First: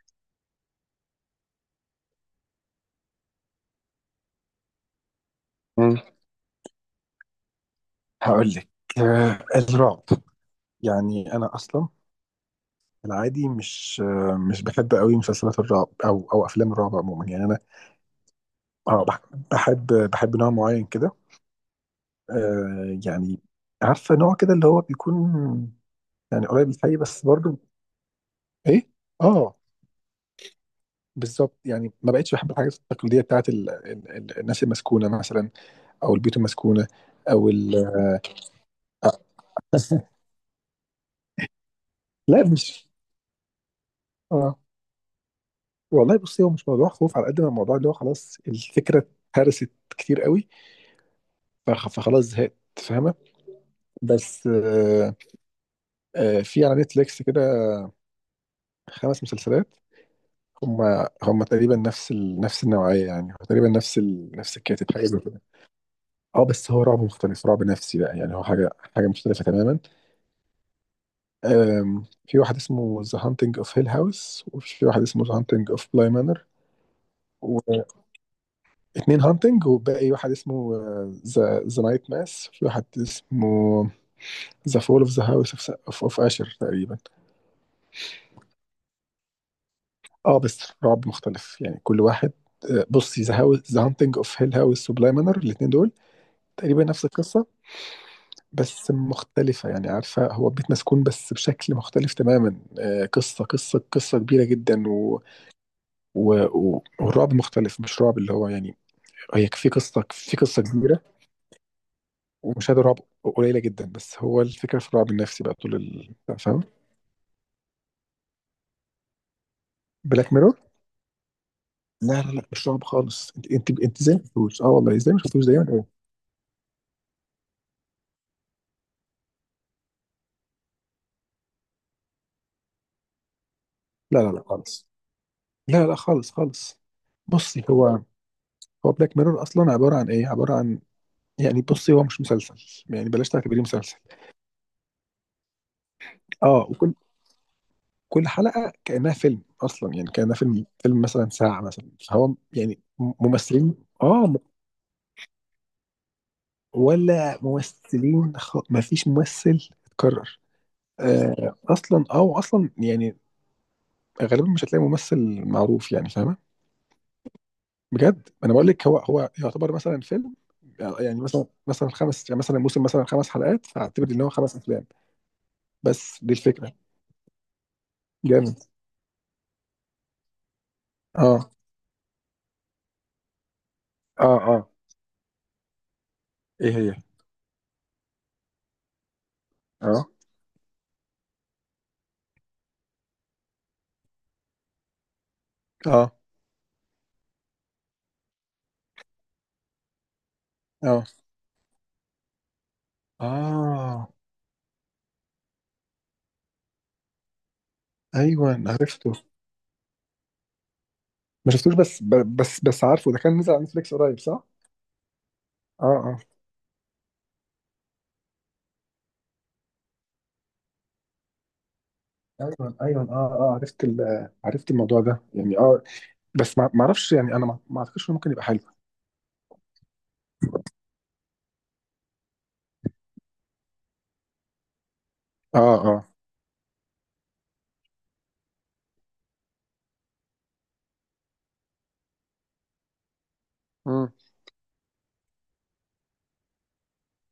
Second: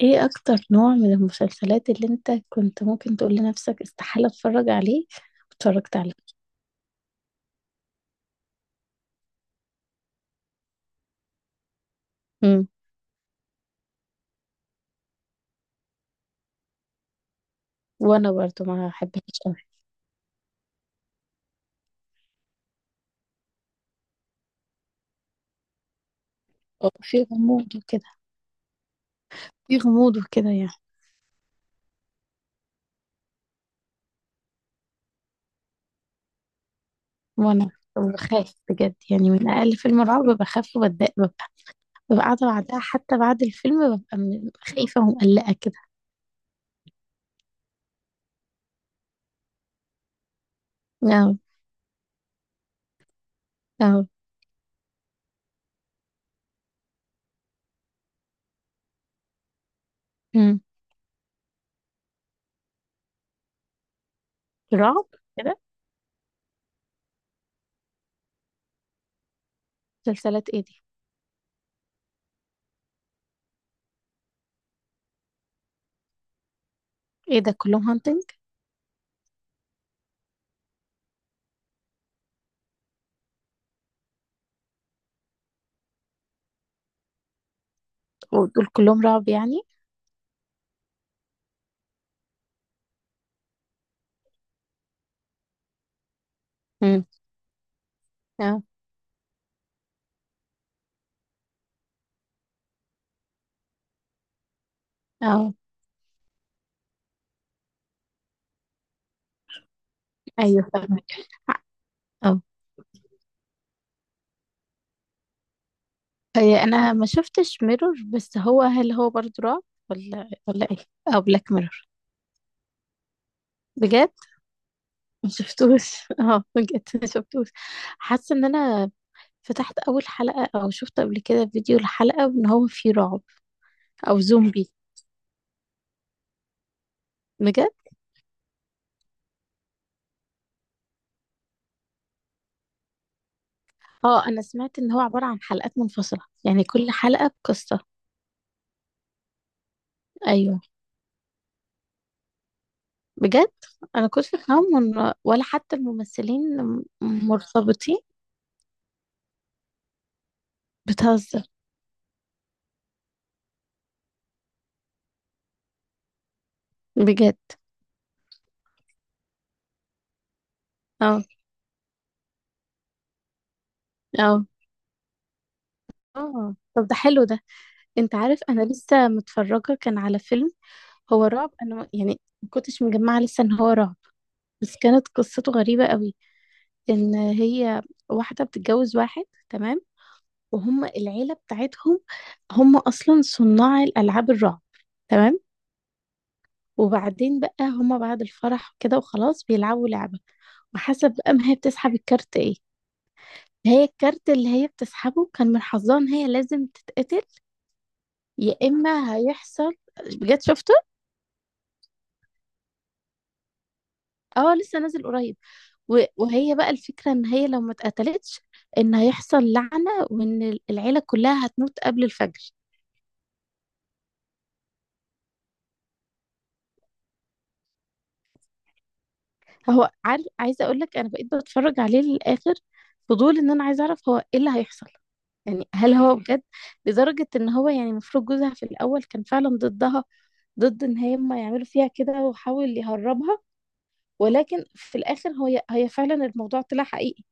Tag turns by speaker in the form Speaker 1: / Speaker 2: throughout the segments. Speaker 1: ايه اكتر نوع من المسلسلات اللي انت كنت ممكن تقول لنفسك استحالة اتفرج عليه
Speaker 2: مم.
Speaker 1: واتفرجت عليه؟
Speaker 2: هقول لك الرعب. يعني انا اصلا
Speaker 1: امم
Speaker 2: العادي مش مش بحب قوي مسلسلات الرعب او او افلام الرعب عموما. يعني انا
Speaker 1: وانا برضو ما
Speaker 2: اه بح-
Speaker 1: احبهاش قوي.
Speaker 2: بحب بحب نوع معين كده. يعني عارفه نوع كده اللي هو بيكون يعني قريب للحقيقة
Speaker 1: في
Speaker 2: بس برضه
Speaker 1: غموض وكده.
Speaker 2: ايه. اه،
Speaker 1: في غموض وكده يعني.
Speaker 2: بالظبط. يعني ما بقتش بحب الحاجات التقليديه بتاعت الناس المسكونه مثلا، او البيوت المسكونه، او
Speaker 1: وانا
Speaker 2: ال...
Speaker 1: بخاف بجد يعني، من اقل فيلم رعب بخاف وبتضايق، ببقى
Speaker 2: لا
Speaker 1: قاعدة بعدها،
Speaker 2: مش.
Speaker 1: حتى بعد الفيلم ببقى
Speaker 2: اه
Speaker 1: خايفة ومقلقة كده.
Speaker 2: والله، بصي، هو مش موضوع خوف على قد ما الموضوع اللي هو خلاص الفكره اتهرست كتير قوي.
Speaker 1: اه.
Speaker 2: فخلاص زهقت، فاهمه؟
Speaker 1: اه.
Speaker 2: بس في على نتفليكس كده خمس مسلسلات،
Speaker 1: امم
Speaker 2: هم هم تقريبا نفس النوعيه. يعني هو تقريبا نفس الكاتب، حاجه
Speaker 1: رعب
Speaker 2: زي كده.
Speaker 1: كده.
Speaker 2: اه بس هو رعب مختلف، رعب نفسي بقى. يعني هو حاجه مختلفه تماما.
Speaker 1: مسلسلات ايه دي؟
Speaker 2: في واحد اسمه ذا هانتنج اوف هيل هاوس، وفي واحد اسمه ذا هانتنج اوف بلاي مانر.
Speaker 1: ايه ده كلهم هانتنج؟
Speaker 2: اتنين هانتنج، وباقي واحد اسمه ذا نايت ماس، في واحد اسمه ذا فول اوف ذا هاوس اوف اشر تقريبا.
Speaker 1: ودول كلهم رعب يعني؟
Speaker 2: اه بس رعب مختلف يعني، كل واحد. بصي، ذا هاوس ذا هانتنج اوف هيل هاوس وبلاي مانر، الاتنين دول تقريبا
Speaker 1: امم.
Speaker 2: نفس القصة
Speaker 1: اه.
Speaker 2: بس مختلفة. يعني عارفة، هو بيت مسكون بس بشكل مختلف تماما. قصة قصة كبيرة جدا،
Speaker 1: اه.
Speaker 2: والرعب مختلف. مش رعب اللي هو يعني، هي في قصة
Speaker 1: ايوه
Speaker 2: كبيرة
Speaker 1: فاهمك. اه.
Speaker 2: ومشاهدة رعب قليلة جدا. بس هو الفكرة في الرعب النفسي بقى طول ال بتاع، فاهم؟
Speaker 1: هي انا ما شفتش ميرور، بس هو هل هو برضه رعب ولا
Speaker 2: بلاك ميرور؟
Speaker 1: ولا ايه؟ او بلاك ميرور؟
Speaker 2: لا لا لا، مش رعب خالص. انت
Speaker 1: بجد
Speaker 2: ازاي ما شفتوش؟ اه والله، ازاي ما
Speaker 1: ما
Speaker 2: شفتوش؟ دايما ايه.
Speaker 1: شفتوش اه بجد ما شفتوش. حاسه ان انا فتحت اول حلقه او شفت قبل كده فيديو لحلقه ان هو فيه رعب
Speaker 2: لا
Speaker 1: او
Speaker 2: لا لا
Speaker 1: زومبي.
Speaker 2: خالص. لا لا، خالص خالص. بصي
Speaker 1: بجد؟
Speaker 2: هو، هو بلاك ميرور اصلا عبارة عن ايه، عبارة عن، يعني بصي هو مش مسلسل، يعني بلاش تعتبريه مسلسل.
Speaker 1: اه انا سمعت ان هو عباره عن حلقات منفصله، يعني
Speaker 2: اه
Speaker 1: كل
Speaker 2: وكل
Speaker 1: حلقه بقصه.
Speaker 2: كل حلقة كأنها فيلم اصلا. يعني كأنها
Speaker 1: ايوه.
Speaker 2: فيلم مثلا ساعة مثلا، فهو يعني
Speaker 1: بجد؟
Speaker 2: ممثلين.
Speaker 1: انا
Speaker 2: اه
Speaker 1: كنت
Speaker 2: م-
Speaker 1: فاهمه ان ولا حتى الممثلين
Speaker 2: ولا
Speaker 1: مرتبطين.
Speaker 2: ممثلين، ما فيش ممثل اتكرر.
Speaker 1: بتهزر؟
Speaker 2: اصلا اه، واصلا يعني غالبا مش هتلاقي ممثل معروف، يعني فاهمه؟
Speaker 1: بجد.
Speaker 2: بجد انا بقول لك، هو هو يعتبر مثلا فيلم. يعني
Speaker 1: اه.
Speaker 2: مثلا خمس، يعني مثلا موسم مثلا خمس حلقات، فاعتبر ان هو
Speaker 1: اه.
Speaker 2: خمس افلام. بس دي
Speaker 1: اه
Speaker 2: الفكره.
Speaker 1: طب ده حلو ده. انت عارف
Speaker 2: جامد.
Speaker 1: انا لسه متفرجه كان على فيلم، هو
Speaker 2: اه
Speaker 1: رعب، انا يعني ما كنتش مجمعه لسه ان هو رعب،
Speaker 2: اه اه.
Speaker 1: بس كانت قصته غريبه قوي.
Speaker 2: ايه هي؟
Speaker 1: ان هي واحده بتتجوز واحد، تمام؟
Speaker 2: اه
Speaker 1: وهم العيله بتاعتهم هم اصلا صناع الالعاب الرعب، تمام؟
Speaker 2: اه
Speaker 1: وبعدين بقى هم بعد الفرح كده وخلاص بيلعبوا لعبه،
Speaker 2: اه
Speaker 1: وحسب بقى ما هي بتسحب الكارت ايه. هي
Speaker 2: اه.
Speaker 1: الكارت اللي هي بتسحبه كان من حظها ان هي لازم تتقتل، يا
Speaker 2: ايوه، عرفته.
Speaker 1: اما هيحصل. بجد شفته؟
Speaker 2: ما شفتوش، بس ب- بس بس عارفه ده كان نزل على نتفليكس قريب، صح؟
Speaker 1: اه لسه نازل قريب.
Speaker 2: اه اه.
Speaker 1: وهي بقى الفكرة ان هي لو ما اتقتلتش ان هيحصل لعنة، وان العيلة كلها هتموت قبل الفجر.
Speaker 2: ايوه ايوه اه اه، عرفت عرفت الموضوع ده يعني، اه. بس ما اعرفش يعني، انا ما اعتقدش انه ممكن يبقى حلو.
Speaker 1: هو عارف، عايزة اقول لك انا بقيت بتفرج عليه للاخر. فضول ان انا عايزة اعرف هو ايه اللي هيحصل،
Speaker 2: اه
Speaker 1: يعني هل
Speaker 2: اه.
Speaker 1: هو بجد لدرجة ان هو، يعني المفروض جوزها في الاول كان فعلا ضدها، ضد ان هم يعملوا فيها كده، وحاول يهربها،
Speaker 2: مم.
Speaker 1: ولكن في الاخر هي فعلا الموضوع طلع حقيقي،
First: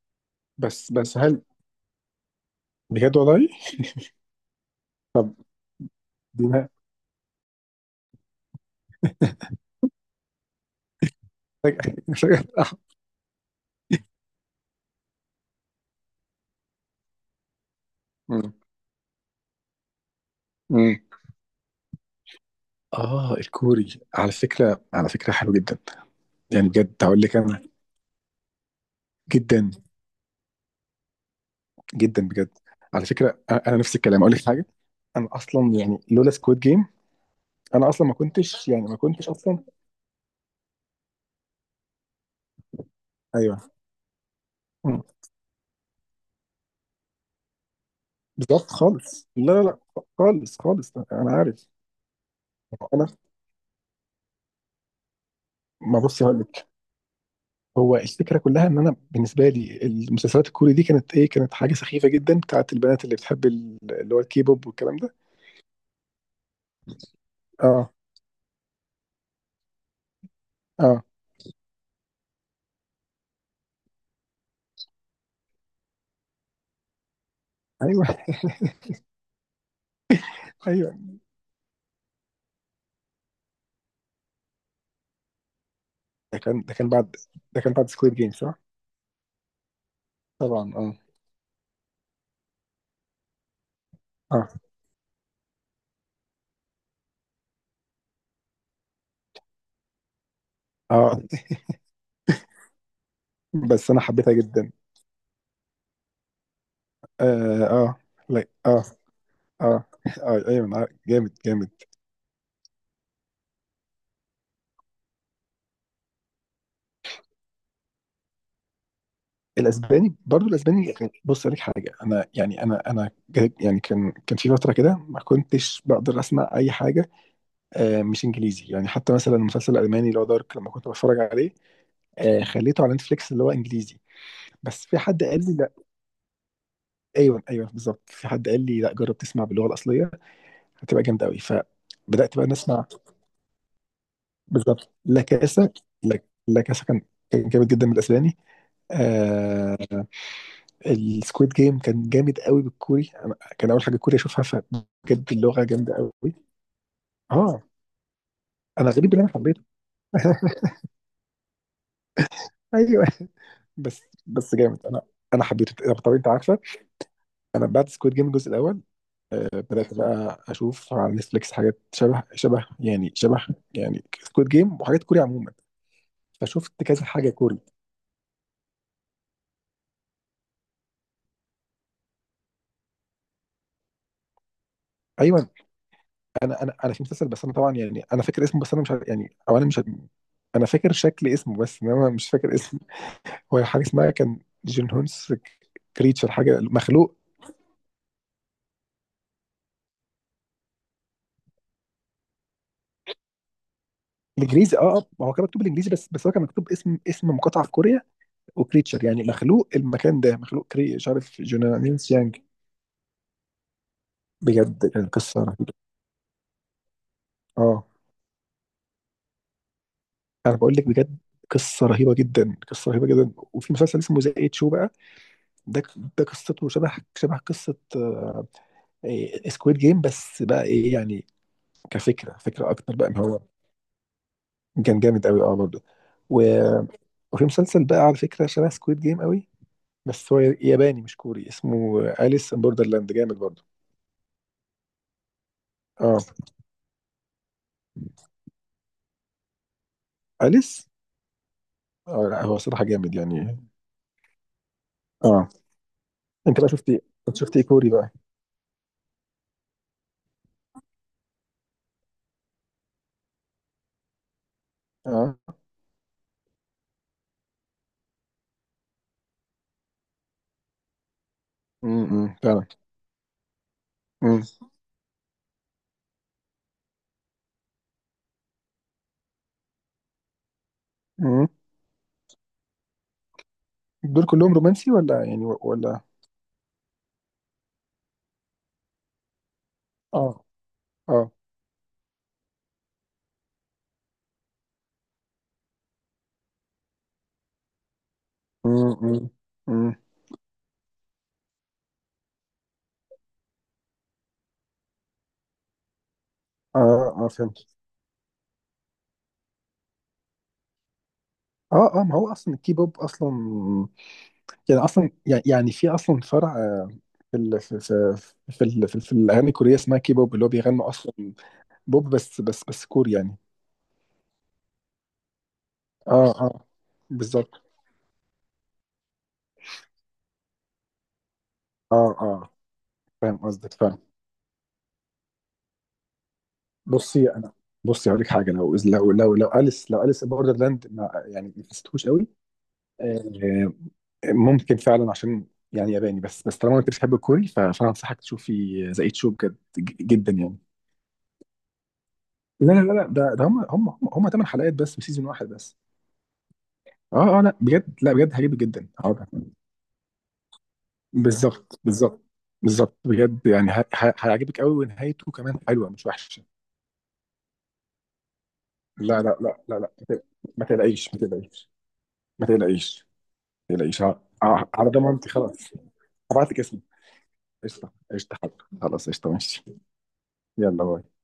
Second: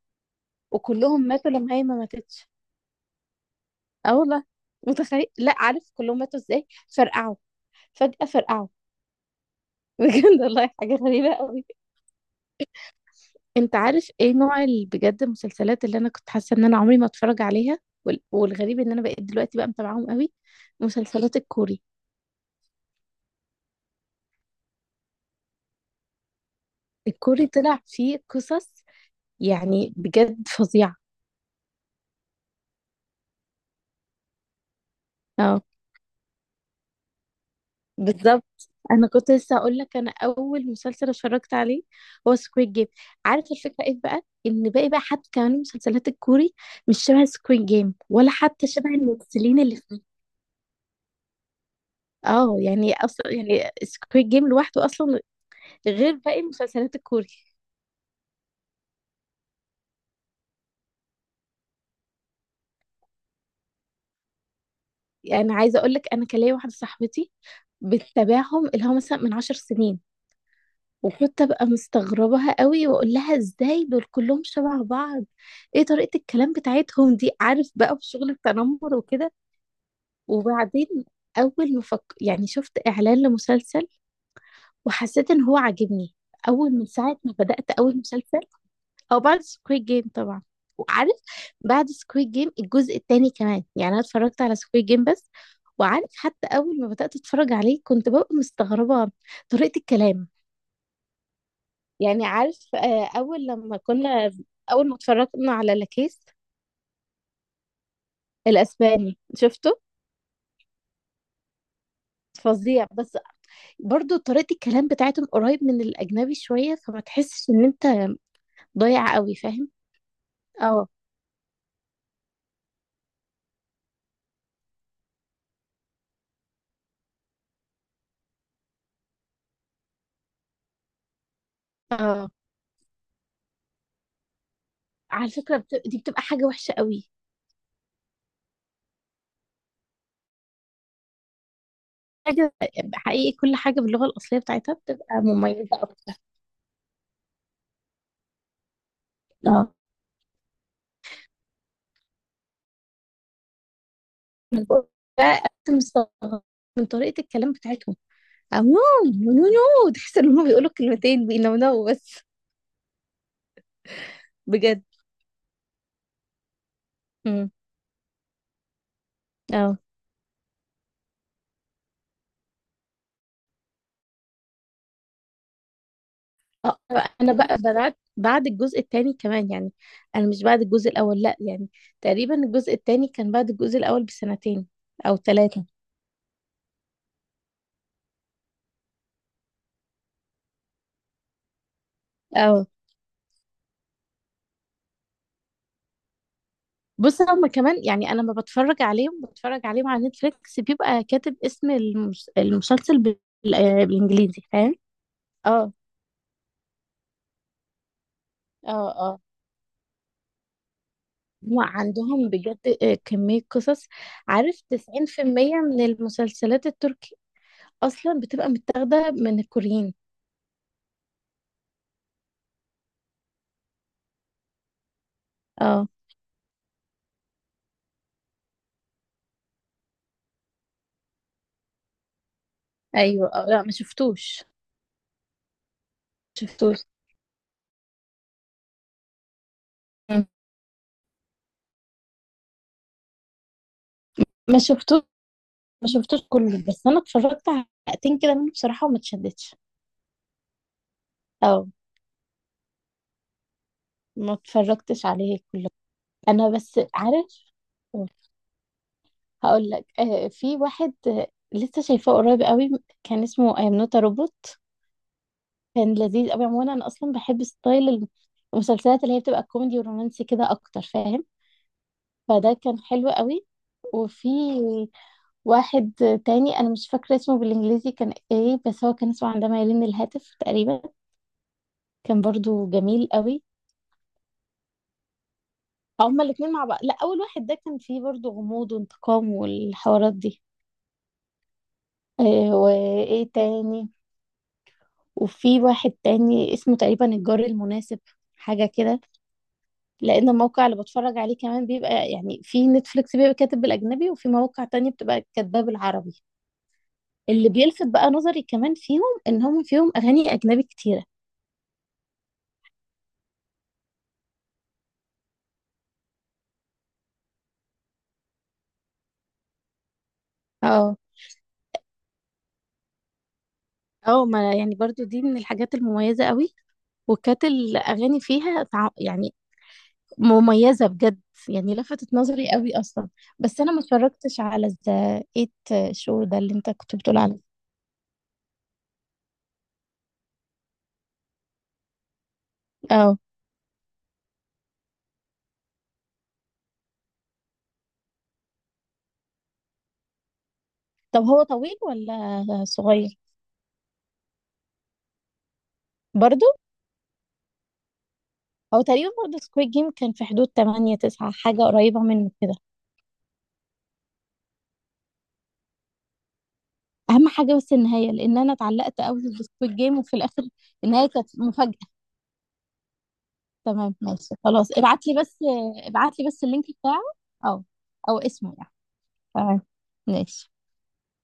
Speaker 2: بس
Speaker 1: وكلهم
Speaker 2: هل.
Speaker 1: ماتوا لما هي ما ماتتش.
Speaker 2: بجد والله؟
Speaker 1: اه والله. متخيل؟ لا عارف كلهم ماتوا
Speaker 2: دي
Speaker 1: ازاي،
Speaker 2: ما-
Speaker 1: فرقعوا فجأة، فرقعوا بجد والله حاجة غريبة قوي.
Speaker 2: محتاج-
Speaker 1: انت عارف ايه نوع بجد المسلسلات اللي انا كنت حاسة ان انا عمري ما اتفرج عليها؟
Speaker 2: مم.
Speaker 1: والغريب ان انا بقيت دلوقتي بقى متابعاهم قوي.
Speaker 2: مم.
Speaker 1: مسلسلات الكوري.
Speaker 2: اه الكوري على فكره، على فكره حلو جدا. يعني بجد هقول لك
Speaker 1: الكوري
Speaker 2: انا،
Speaker 1: طلع فيه قصص
Speaker 2: جدا
Speaker 1: يعني بجد فظيعة.
Speaker 2: جدا بجد. على فكره، انا نفس الكلام اقول لك حاجه. انا
Speaker 1: اه
Speaker 2: اصلا يعني لولا سكواد جيم انا اصلا ما
Speaker 1: بالظبط.
Speaker 2: كنتش، يعني ما
Speaker 1: انا
Speaker 2: كنتش
Speaker 1: كنت لسه
Speaker 2: اصلا.
Speaker 1: اقول لك، انا اول مسلسل اتفرجت عليه هو سكويد جيم. عارف
Speaker 2: ايوه.
Speaker 1: الفكرة ايه بقى؟ ان باقي بقى
Speaker 2: مم.
Speaker 1: حتى كمان المسلسلات الكوري مش شبه سكويد جيم، ولا حتى
Speaker 2: بالظبط
Speaker 1: شبه
Speaker 2: خالص، لا
Speaker 1: الممثلين
Speaker 2: لا
Speaker 1: اللي فيه.
Speaker 2: لا. خالص خالص، انا عارف.
Speaker 1: اه يعني
Speaker 2: انا،
Speaker 1: اصلا يعني سكويد جيم لوحده اصلا
Speaker 2: ما
Speaker 1: غير
Speaker 2: بصي هقول
Speaker 1: باقي
Speaker 2: لك.
Speaker 1: المسلسلات الكوري.
Speaker 2: هو الفكره كلها ان انا بالنسبه لي المسلسلات الكوري دي كانت ايه، كانت حاجه سخيفه جدا بتاعت البنات اللي بتحب اللي هو الكي بوب والكلام ده.
Speaker 1: يعني عايزه اقول لك، انا كان ليا واحده صاحبتي
Speaker 2: اه
Speaker 1: بتتابعهم، اللي هو مثلا من 10 سنين،
Speaker 2: اه.
Speaker 1: وكنت ابقى مستغربها قوي، واقول لها ازاي دول كلهم شبه بعض، ايه طريقه الكلام بتاعتهم دي؟ عارف بقى
Speaker 2: ايوه
Speaker 1: في شغل التنمر وكده. وبعدين
Speaker 2: ايوه،
Speaker 1: اول ما فك... يعني شفت اعلان لمسلسل، وحسيت ان هو عاجبني،
Speaker 2: ده كان
Speaker 1: اول
Speaker 2: ده
Speaker 1: من
Speaker 2: كان بعد
Speaker 1: ساعه ما
Speaker 2: ده
Speaker 1: بدات
Speaker 2: كان بعد
Speaker 1: اول
Speaker 2: سكويد جيم
Speaker 1: مسلسل.
Speaker 2: صح؟
Speaker 1: او بعد سكويد جيم طبعا.
Speaker 2: طبعا اه
Speaker 1: وعارف بعد سكويد جيم الجزء التاني كمان، يعني انا اتفرجت
Speaker 2: اه
Speaker 1: على سكويد جيم بس. وعارف حتى اول ما بدات اتفرج عليه كنت ببقى مستغربه طريقه الكلام.
Speaker 2: اه.
Speaker 1: يعني عارف، اول لما
Speaker 2: بس انا
Speaker 1: كنا،
Speaker 2: حبيتها جدا.
Speaker 1: اول ما اتفرجنا على لاكيس
Speaker 2: اه اه لا اه.
Speaker 1: الاسباني، شفته؟
Speaker 2: اه اه ايوه، أنا عارف. جامد جامد.
Speaker 1: فظيع، بس برضو طريقه الكلام بتاعتهم قريب من الاجنبي شويه، فما تحسش ان انت ضايع قوي، فاهم؟
Speaker 2: الاسباني، برضو
Speaker 1: اه.
Speaker 2: الاسباني كان- بص اقول لك حاجه، انا يعني انا جا-، يعني كان في فتره كده ما كنتش بقدر اسمع اي حاجه مش انجليزي. يعني حتى مثلا المسلسل الالماني اللي هو دارك، لما كنت بتفرج عليه
Speaker 1: اه.
Speaker 2: خليته على نتفليكس اللي هو انجليزي، بس في حد
Speaker 1: على
Speaker 2: قال لي
Speaker 1: فكره
Speaker 2: لا.
Speaker 1: دي بتبقى حاجه وحشه قوي.
Speaker 2: ايوه ايوه بالظبط، في حد قال لي لا جرب تسمع باللغه الاصليه، هتبقى جامده قوي. فبدات بقى
Speaker 1: حاجة
Speaker 2: نسمع.
Speaker 1: حقيقي، كل حاجة باللغة الأصلية بتاعتها
Speaker 2: بالظبط.
Speaker 1: بتبقى
Speaker 2: لا
Speaker 1: مميزة
Speaker 2: كاسا،
Speaker 1: أكتر.
Speaker 2: لا لا كاسا كان، كان جامد جدا بالاسباني.
Speaker 1: اه.
Speaker 2: آه. السكويد جيم كان جامد قوي بالكوري، انا كان اول حاجه كوري اشوفها
Speaker 1: من جوه
Speaker 2: فبجد
Speaker 1: بقى
Speaker 2: اللغه جامده قوي.
Speaker 1: مستغرب من طريقة الكلام
Speaker 2: اه،
Speaker 1: بتاعتهم. أو نو،
Speaker 2: انا غريب ان انا
Speaker 1: نو نو
Speaker 2: حبيته.
Speaker 1: نو، تحس إن هما بيقولوا كلمتين بينونوا بس.
Speaker 2: ايوه. بس بس
Speaker 1: بجد.
Speaker 2: جامد. انا انا حبيته. طب انت عارف،
Speaker 1: امم
Speaker 2: انا بعد سكويد جيم الجزء الاول
Speaker 1: اه.
Speaker 2: بدات بقى اشوف على نتفليكس حاجات شبه يعني شبه، يعني سكويد جيم وحاجات كوري عموما.
Speaker 1: آه،
Speaker 2: فشفت كذا حاجه
Speaker 1: أنا بقى
Speaker 2: كوري.
Speaker 1: بدأت بعد الجزء التاني كمان يعني. أنا مش بعد الجزء الأول لأ يعني. تقريبا الجزء التاني كان بعد الجزء الأول بسنتين أو
Speaker 2: ايوه.
Speaker 1: ثلاثة.
Speaker 2: انا في مسلسل، بس انا طبعا يعني انا فاكر اسمه، بس انا مش عارف يعني، او انا مش عارف- انا فاكر شكل اسمه بس انما مش فاكر اسمه. هو حاجه اسمها كان جون هونس كريتشر، حاجه مخلوق.
Speaker 1: بص هما كمان، يعني انا لما بتفرج عليهم، بتفرج عليهم على نتفليكس، بيبقى كاتب اسم المسلسل بالانجليزي، فاهم؟
Speaker 2: الانجليزي اه اه. ما هو كان مكتوب
Speaker 1: اه.
Speaker 2: بالانجليزي، بس هو كان مكتوب اسم، اسم مقاطعه في كوريا،
Speaker 1: اه.
Speaker 2: وكريتشر
Speaker 1: اه.
Speaker 2: يعني مخلوق. المكان ده مخلوق، كري مش عارف، جون هونس
Speaker 1: وعندهم
Speaker 2: يانج.
Speaker 1: بجد كمية قصص. عارف
Speaker 2: بجد كانت
Speaker 1: 90%
Speaker 2: قصه،
Speaker 1: من المسلسلات التركي
Speaker 2: اه.
Speaker 1: اصلا بتبقى متاخدة من الكوريين.
Speaker 2: انا بقول لك بجد، قصه رهيبه جدا. وفي مسلسل اسمه ذا ايت شو بقى، ده
Speaker 1: اه.
Speaker 2: ده قصته شبه قصه سكويد جيم، بس بقى ايه يعني كفكره، فكره اكتر بقى ما
Speaker 1: ايوه.
Speaker 2: هو.
Speaker 1: آه لا ما شفتوش
Speaker 2: كان جامد قوي اه برضه، و-
Speaker 1: شفتوش
Speaker 2: وفي مسلسل بقى على فكره شبه سكويد جيم قوي،
Speaker 1: مم.
Speaker 2: بس هو ياباني مش كوري، اسمه اليس ان بوردرلاند. جامد برضه
Speaker 1: ما شفتوش. ما شفتوش
Speaker 2: اه.
Speaker 1: كله، بس انا اتفرجت على حلقتين كده منه بصراحة وما اتشدتش.
Speaker 2: اليس،
Speaker 1: اه.
Speaker 2: اه لا هو صراحه جامد يعني.
Speaker 1: ما اتفرجتش عليه
Speaker 2: اه.
Speaker 1: كله، انا
Speaker 2: انت بقى
Speaker 1: بس
Speaker 2: شفتي، انت
Speaker 1: عارف.
Speaker 2: شفتي إيه كوري بقى؟
Speaker 1: هقول لك، في واحد لسه شايفاه قريب قوي، كان اسمه ايم نوت روبوت.
Speaker 2: اه.
Speaker 1: كان لذيذ قوي. عموما انا اصلا بحب ستايل المسلسلات اللي هي بتبقى كوميدي ورومانسي كده اكتر، فاهم؟
Speaker 2: امم،
Speaker 1: فده
Speaker 2: فعلا.
Speaker 1: كان حلو قوي. وفي واحد تاني انا مش فاكره اسمه بالانجليزي كان ايه، بس هو كان اسمه عندما يلين الهاتف تقريبا.
Speaker 2: امم.
Speaker 1: كان برضو جميل قوي.
Speaker 2: دول كلهم رومانسي ولا يعني و- ولا؟
Speaker 1: هما الاتنين مع بعض. لا، اول واحد ده كان فيه برضو غموض وانتقام والحوارات دي.
Speaker 2: اه اه.
Speaker 1: وايه تاني؟ وفي واحد تاني اسمه تقريبا الجار المناسب، حاجة كده.
Speaker 2: امم امم.
Speaker 1: لأن الموقع اللي بتفرج عليه كمان بيبقى، يعني في نتفليكس بيبقى كاتب بالأجنبي، وفي مواقع تانية بتبقى كاتباه بالعربي.
Speaker 2: اه اه
Speaker 1: اللي
Speaker 2: فهمت.
Speaker 1: بيلفت بقى نظري كمان فيهم إن هم فيهم أغاني أجنبي كتيرة.
Speaker 2: اه اه، ما هو اصلا الكيبوب اصلا يعني اصلا يعني، يعني في اصلا فرع في في الاغاني الكوريه اسمها كيبوب، اللي هو بيغنوا
Speaker 1: اه.
Speaker 2: اصلا بوب بس كوري يعني.
Speaker 1: اه. ما يعني برضو دي من الحاجات المميزة
Speaker 2: اه
Speaker 1: قوي.
Speaker 2: اه
Speaker 1: وكانت
Speaker 2: بالظبط.
Speaker 1: الأغاني فيها مميزة بجد. يعني
Speaker 2: اه
Speaker 1: لفتت
Speaker 2: اه،
Speaker 1: نظري قوي أصلا.
Speaker 2: فاهم
Speaker 1: بس
Speaker 2: قصدك
Speaker 1: أنا ما
Speaker 2: فاهم.
Speaker 1: اتفرجتش على ذا إيت شو ده اللي أنت كنت بتقول
Speaker 2: بصي
Speaker 1: عليه.
Speaker 2: انا، بصي هقول لك حاجه، لو اليس بوردرلاند ما يعني ما حسيتهوش قوي،
Speaker 1: اه
Speaker 2: آه، ممكن فعلا عشان يعني ياباني. بس طالما انت بتحب الكوري، ف- فانا انصحك تشوفي ذا ايت شو، بجد ج- جدا يعني.
Speaker 1: طب هو طويل ولا
Speaker 2: لا،
Speaker 1: صغير؟
Speaker 2: ده ده هم 8 حلقات بس، وسيزون واحد بس.
Speaker 1: برضو.
Speaker 2: اه اه. لا بجد لا بجد، هيعجبك
Speaker 1: او
Speaker 2: جدا
Speaker 1: تقريبا
Speaker 2: هقولك.
Speaker 1: برضو سكويد جيم كان في حدود 8 9 حاجه
Speaker 2: بالظبط
Speaker 1: قريبه
Speaker 2: بالظبط
Speaker 1: منه كده.
Speaker 2: بالظبط، بجد يعني ه- ه- هيعجبك قوي، ونهايته كمان حلوه مش وحشه.
Speaker 1: اهم حاجه بس النهايه، لان انا اتعلقت
Speaker 2: لا
Speaker 1: قوي
Speaker 2: لا لا لا
Speaker 1: بسكويد
Speaker 2: لا
Speaker 1: جيم
Speaker 2: ما
Speaker 1: وفي
Speaker 2: تق-
Speaker 1: الاخر
Speaker 2: ما
Speaker 1: النهايه
Speaker 2: تقلقيش، ما
Speaker 1: كانت
Speaker 2: تقلقيش،
Speaker 1: مفاجاه.
Speaker 2: ما تقلقيش، ما
Speaker 1: تمام
Speaker 2: تقلقيش، ع-
Speaker 1: ماشي
Speaker 2: ع-
Speaker 1: خلاص،
Speaker 2: على
Speaker 1: ابعت لي
Speaker 2: ضمانتي
Speaker 1: بس.
Speaker 2: خلاص.
Speaker 1: ابعت لي بس
Speaker 2: هبعت لك
Speaker 1: اللينك
Speaker 2: اسمي.
Speaker 1: بتاعه. او.
Speaker 2: قشطه
Speaker 1: او
Speaker 2: قشطه
Speaker 1: اسمه
Speaker 2: حاضر.
Speaker 1: يعني.
Speaker 2: خلاص قشطه
Speaker 1: تمام
Speaker 2: ماشي.
Speaker 1: ماشي.
Speaker 2: يلا باي.